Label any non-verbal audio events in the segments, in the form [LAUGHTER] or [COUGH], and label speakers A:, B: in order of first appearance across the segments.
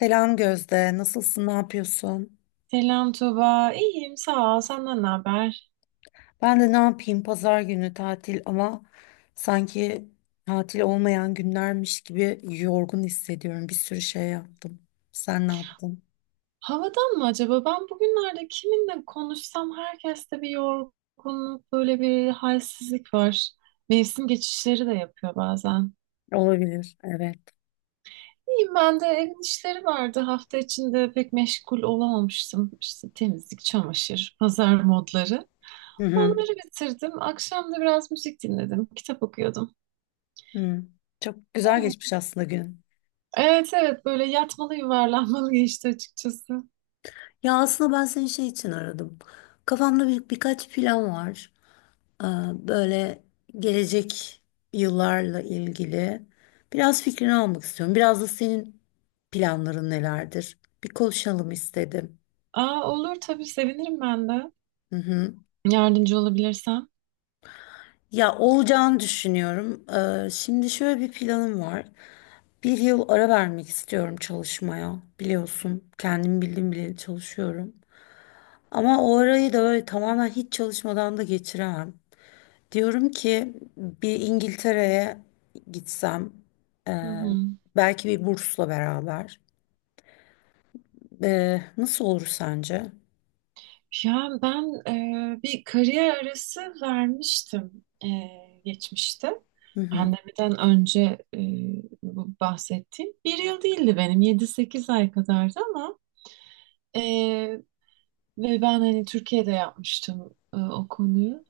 A: Selam Gözde, nasılsın, ne yapıyorsun?
B: Selam Tuba. İyiyim sağ ol. Senden ne haber?
A: Ben de ne yapayım, pazar günü tatil ama sanki tatil olmayan günlermiş gibi yorgun hissediyorum. Bir sürü şey yaptım. Sen ne yaptın?
B: Havadan mı acaba? Ben bugünlerde kiminle konuşsam herkeste bir yorgunluk, böyle bir halsizlik var. Mevsim geçişleri de yapıyor bazen.
A: Olabilir, evet.
B: İyiyim ben de evin işleri vardı. Hafta içinde pek meşgul olamamıştım. İşte temizlik, çamaşır, pazar modları.
A: Hı hı.
B: Onları bitirdim. Akşam da biraz müzik dinledim. Kitap okuyordum.
A: Hı. Çok güzel geçmiş aslında gün.
B: Evet evet böyle yatmalı yuvarlanmalı geçti açıkçası.
A: Ya aslında ben seni şey için aradım. Kafamda birkaç plan var. Böyle gelecek yıllarla ilgili biraz fikrini almak istiyorum. Biraz da senin planların nelerdir? Bir konuşalım istedim.
B: Aa olur tabii sevinirim ben de.
A: Hı hı.
B: Yardımcı olabilirsem.
A: Ya olacağını düşünüyorum. Şimdi şöyle bir planım var. Bir yıl ara vermek istiyorum çalışmaya. Biliyorsun, kendim bildim bileli çalışıyorum. Ama o arayı da böyle tamamen hiç çalışmadan da geçiremem. Diyorum ki bir İngiltere'ye gitsem, e,
B: Hı hı.
A: belki bir bursla beraber. Nasıl olur sence?
B: Ya ben bir kariyer arası vermiştim, geçmişte. Pandemiden önce e, bu bahsettiğim bir yıl değildi benim. Yedi sekiz ay kadardı ama e, ve ben hani Türkiye'de yapmıştım o konuyu.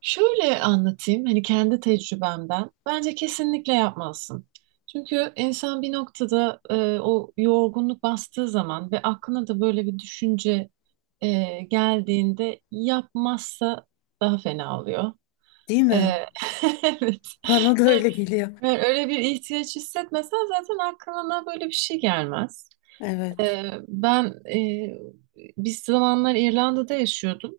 B: Şöyle anlatayım hani kendi tecrübemden. Bence kesinlikle yapmazsın. Çünkü insan bir noktada, o yorgunluk bastığı zaman ve aklına da böyle bir düşünce geldiğinde yapmazsa daha fena oluyor.
A: Değil
B: E, [LAUGHS]
A: mi?
B: evet.
A: Bana da öyle geliyor.
B: Yani, öyle bir ihtiyaç hissetmesen zaten aklına böyle bir şey gelmez.
A: Evet.
B: Ben e, bir zamanlar İrlanda'da yaşıyordum.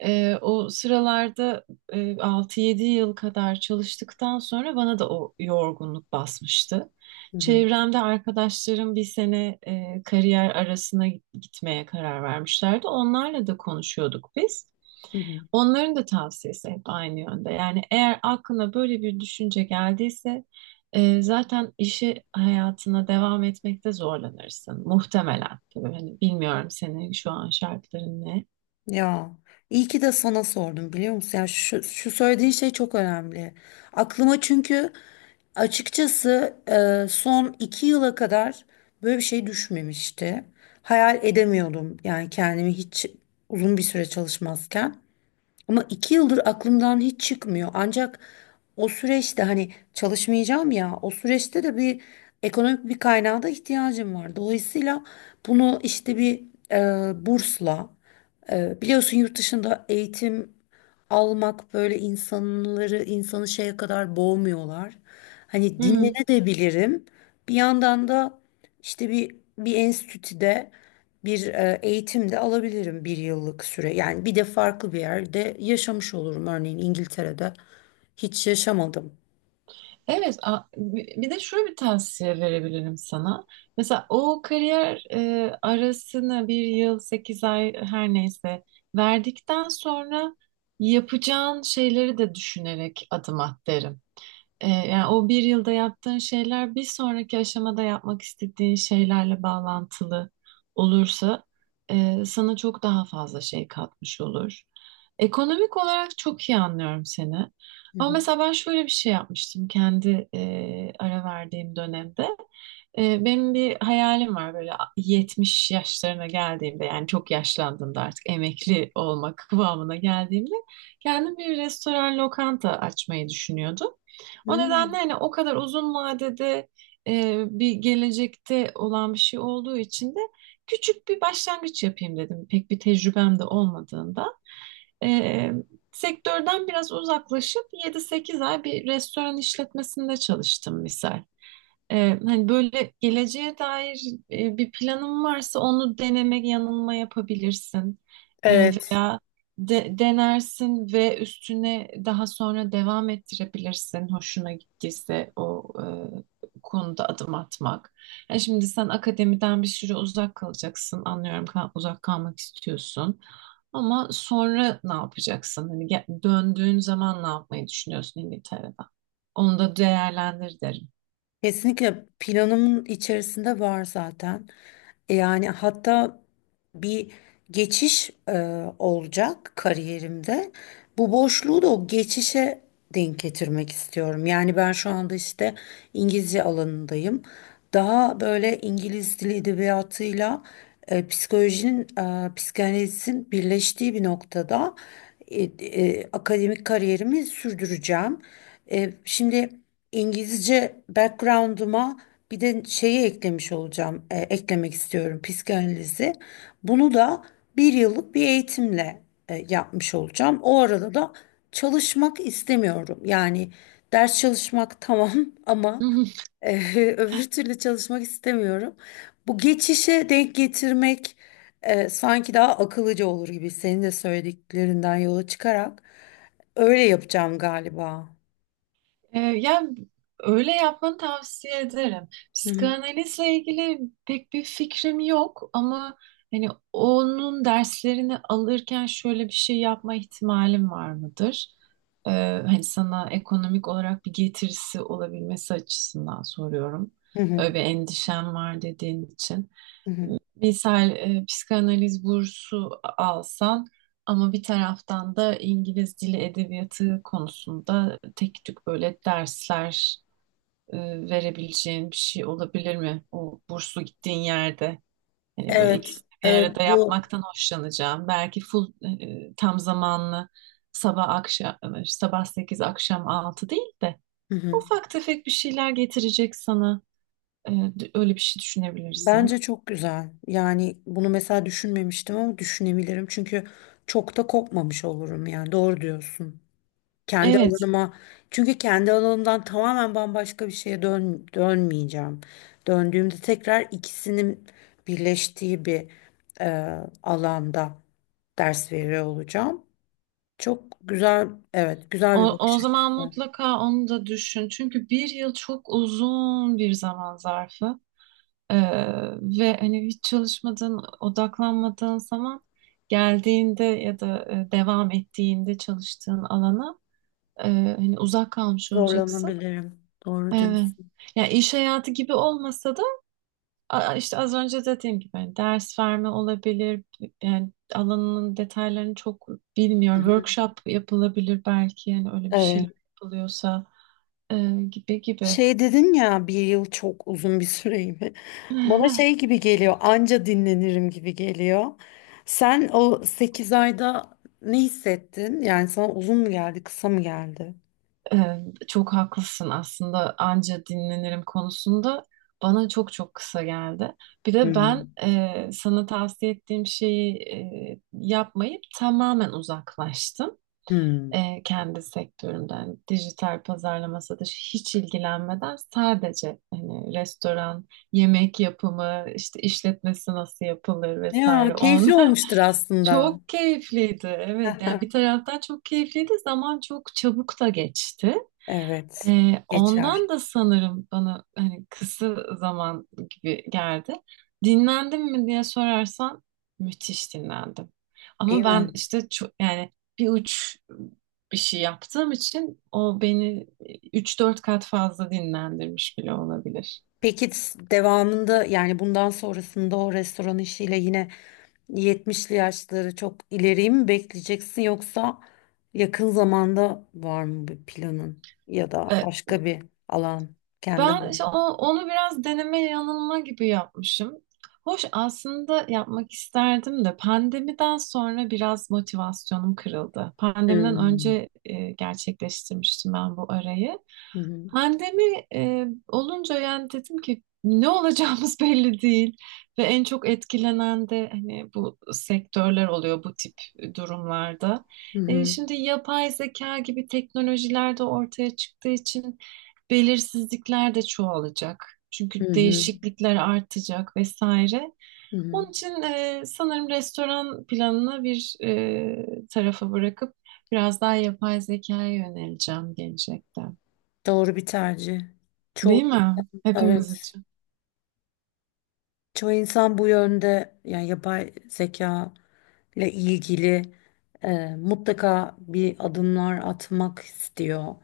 B: O sıralarda, 6-7 yıl kadar çalıştıktan sonra bana da o yorgunluk basmıştı.
A: Hı hı,
B: Çevremde arkadaşlarım bir sene kariyer arasına gitmeye karar vermişlerdi. Onlarla da konuşuyorduk biz.
A: hı hı.
B: Onların da tavsiyesi hep aynı yönde. Yani eğer aklına böyle bir düşünce geldiyse zaten işi hayatına devam etmekte zorlanırsın. Muhtemelen. Tabii hani bilmiyorum senin şu an şartların ne.
A: Ya iyi ki de sana sordum biliyor musun? Yani şu söylediğin şey çok önemli. Aklıma çünkü açıkçası son 2 yıla kadar böyle bir şey düşmemişti. Hayal edemiyordum yani kendimi hiç uzun bir süre çalışmazken. Ama 2 yıldır aklımdan hiç çıkmıyor. Ancak o süreçte hani çalışmayacağım ya, o süreçte de bir ekonomik bir kaynağa da ihtiyacım var. Dolayısıyla bunu işte bir bursla, biliyorsun yurt dışında eğitim almak böyle insanı şeye kadar boğmuyorlar. Hani
B: Hı hı.
A: dinlenebilirim. Bir yandan da işte bir enstitüde bir eğitim de alabilirim bir yıllık süre. Yani bir de farklı bir yerde yaşamış olurum. Örneğin İngiltere'de hiç yaşamadım.
B: Evet, bir de şöyle bir tavsiye verebilirim sana. Mesela o kariyer arasını bir yıl, sekiz ay her neyse verdikten sonra yapacağın şeyleri de düşünerek adım at derim. Yani o bir yılda yaptığın şeyler bir sonraki aşamada yapmak istediğin şeylerle bağlantılı olursa sana çok daha fazla şey katmış olur. Ekonomik olarak çok iyi anlıyorum seni.
A: Hı
B: Ama
A: hı.
B: mesela ben şöyle bir şey yapmıştım kendi ara verdiğim dönemde. Benim bir hayalim var, böyle 70 yaşlarına geldiğimde, yani çok yaşlandığımda, artık emekli olmak [LAUGHS] kıvamına geldiğimde kendim bir restoran lokanta açmayı düşünüyordum. O
A: Hmm.
B: nedenle hani o kadar uzun vadede, bir gelecekte olan bir şey olduğu için de küçük bir başlangıç yapayım dedim. Pek bir tecrübem de olmadığında. E, sektörden biraz uzaklaşıp 7-8 ay bir restoran işletmesinde çalıştım misal. Hani böyle geleceğe dair bir planın varsa onu deneme yanılma yapabilirsin.
A: Evet.
B: Veya denersin ve üstüne daha sonra devam ettirebilirsin hoşuna gittiyse o konuda adım atmak. Yani şimdi sen akademiden bir süre uzak kalacaksın. Anlıyorum, uzak kalmak istiyorsun. Ama sonra ne yapacaksın? Hani döndüğün zaman ne yapmayı düşünüyorsun İngiltere'den? Onu da değerlendir derim.
A: Kesinlikle planımın içerisinde var zaten. Yani hatta bir geçiş olacak kariyerimde. Bu boşluğu da o geçişe denk getirmek istiyorum. Yani ben şu anda işte İngilizce alanındayım. Daha böyle İngiliz dili edebiyatıyla, psikolojinin, psikanalizin birleştiği bir noktada akademik kariyerimi sürdüreceğim. Şimdi. İngilizce background'uma bir de şeyi eklemiş olacağım, eklemek istiyorum psikanalizi. Bunu da bir yıllık bir eğitimle yapmış olacağım. O arada da çalışmak istemiyorum. Yani ders çalışmak tamam, [LAUGHS] ama
B: [LAUGHS] Hı.
A: e, öbür türlü çalışmak istemiyorum. Bu geçişe denk getirmek sanki daha akıllıca olur gibi, senin de söylediklerinden yola çıkarak öyle yapacağım galiba.
B: Yani öyle yapmanı tavsiye ederim.
A: Hı hı.
B: Psikanalizle ilgili pek bir fikrim yok ama hani onun derslerini alırken şöyle bir şey yapma ihtimalim var mıdır? Ee, hani sana ekonomik olarak bir getirisi olabilmesi açısından soruyorum.
A: Hı hı.
B: Öyle bir endişem var dediğin için.
A: Hı hı.
B: Misal, psikanaliz bursu alsan ama bir taraftan da İngiliz dili edebiyatı konusunda tek tük böyle dersler e, verebileceğin bir şey olabilir mi? O burslu gittiğin yerde hani böyle
A: Evet,
B: ikisini bir arada
A: evet bu.
B: yapmaktan hoşlanacağım. Belki full, tam zamanlı, sabah akşam, sabah 8 akşam 6 değil de
A: Hı hı.
B: ufak tefek bir şeyler getirecek sana. Öyle bir şey
A: Bence
B: düşünebilirsin.
A: çok güzel. Yani bunu mesela düşünmemiştim ama düşünebilirim. Çünkü çok da kopmamış olurum yani. Doğru diyorsun. Kendi
B: Evet.
A: alanıma, çünkü kendi alanımdan tamamen bambaşka bir şeye dönmeyeceğim. Döndüğümde tekrar ikisinin birleştiği bir e, alanda ders veriyor olacağım. Çok güzel, evet, güzel bir
B: O, o
A: bakış
B: zaman
A: açısı.
B: mutlaka onu da düşün. Çünkü bir yıl çok uzun bir zaman zarfı. Ee, ve hani hiç çalışmadığın, odaklanmadığın zaman geldiğinde ya da, devam ettiğinde çalıştığın alana, e, hani uzak kalmış olacaksın.
A: Zorlanabilirim. Doğru
B: Evet.
A: diyorsun.
B: Ya iş hayatı gibi olmasa. İşte az önce dediğim gibi hani ders verme olabilir. Yani alanının detaylarını çok
A: Hı
B: bilmiyorum.
A: hı.
B: Workshop yapılabilir belki, yani öyle bir şeyler
A: Evet.
B: yapılıyorsa. Gibi gibi.
A: Şey dedin ya, bir yıl çok uzun bir süreyim. Bana şey
B: [LAUGHS]
A: gibi geliyor, anca dinlenirim gibi geliyor. Sen o 8 ayda ne hissettin? Yani sana uzun mu geldi, kısa mı geldi?
B: Çok haklısın aslında anca dinlenirim konusunda. Bana çok çok kısa geldi. Bir de ben,
A: Hmm.
B: sana tavsiye ettiğim şeyi yapmayıp tamamen uzaklaştım.
A: Hmm.
B: Kendi sektörümden, dijital pazarlama satışı hiç ilgilenmeden, sadece hani restoran, yemek yapımı, işte işletmesi nasıl yapılır
A: Ya
B: vesaire
A: keyifli
B: onlar
A: olmuştur
B: [LAUGHS]
A: aslında.
B: çok keyifliydi. Evet yani bir
A: [LAUGHS]
B: taraftan çok keyifliydi, zaman çok çabuk da geçti.
A: Evet,
B: Ondan
A: geçer
B: da sanırım bana hani kısa zaman gibi geldi. Dinlendim mi diye sorarsan, müthiş dinlendim.
A: değil
B: Ama ben
A: mi?
B: işte çok, yani bir uç bir şey yaptığım için o beni üç dört kat fazla dinlendirmiş bile olabilir.
A: Peki devamında, yani bundan sonrasında o restoran işiyle yine 70'li yaşları çok ileriyi mi bekleyeceksin, yoksa yakın zamanda var mı bir planın ya da
B: Ee,
A: başka bir alan, kendi
B: Ben işte
A: alanın?
B: onu biraz deneme yanılma gibi yapmışım. Hoş aslında yapmak isterdim de pandemiden sonra biraz motivasyonum kırıldı. Pandemiden
A: Hmm.
B: önce gerçekleştirmiştim ben bu arayı.
A: Hı hı.
B: Pandemi olunca yani dedim ki ne olacağımız [LAUGHS] belli değil ve en çok etkilenen de hani bu sektörler oluyor bu tip durumlarda.
A: Hı hı.
B: Şimdi yapay zeka gibi teknolojiler de ortaya çıktığı için belirsizlikler de çoğalacak.
A: Hı
B: Çünkü
A: hı.
B: değişiklikler artacak vesaire.
A: Hı hı.
B: Onun için, sanırım restoran planını bir tarafa bırakıp biraz daha yapay zekaya yöneleceğim gelecekte.
A: Doğru bir tercih. Çoğu,
B: Değil mi? Hepimiz
A: evet.
B: için.
A: Çoğu insan bu yönde, yani yapay zeka ile ilgili mutlaka bir adımlar atmak istiyor.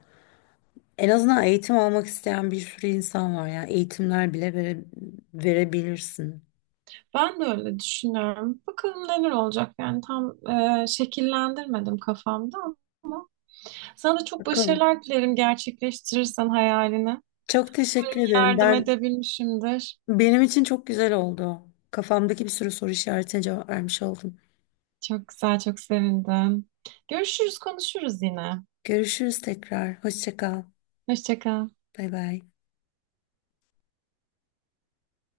A: En azından eğitim almak isteyen bir sürü insan var, yani eğitimler bile verebilirsin.
B: Ben de öyle düşünüyorum. Bakalım neler olacak, yani tam şekillendirmedim kafamda ama sana da çok
A: Bakalım.
B: başarılar dilerim gerçekleştirirsen hayalini.
A: Çok teşekkür ederim.
B: Yardım edebilmişimdir.
A: Benim için çok güzel oldu. Kafamdaki bir sürü soru işaretine cevap vermiş oldum.
B: Çok güzel, çok sevindim. Görüşürüz, konuşuruz yine.
A: Görüşürüz tekrar. Hoşça kal.
B: Hoşça kal.
A: Bay bay.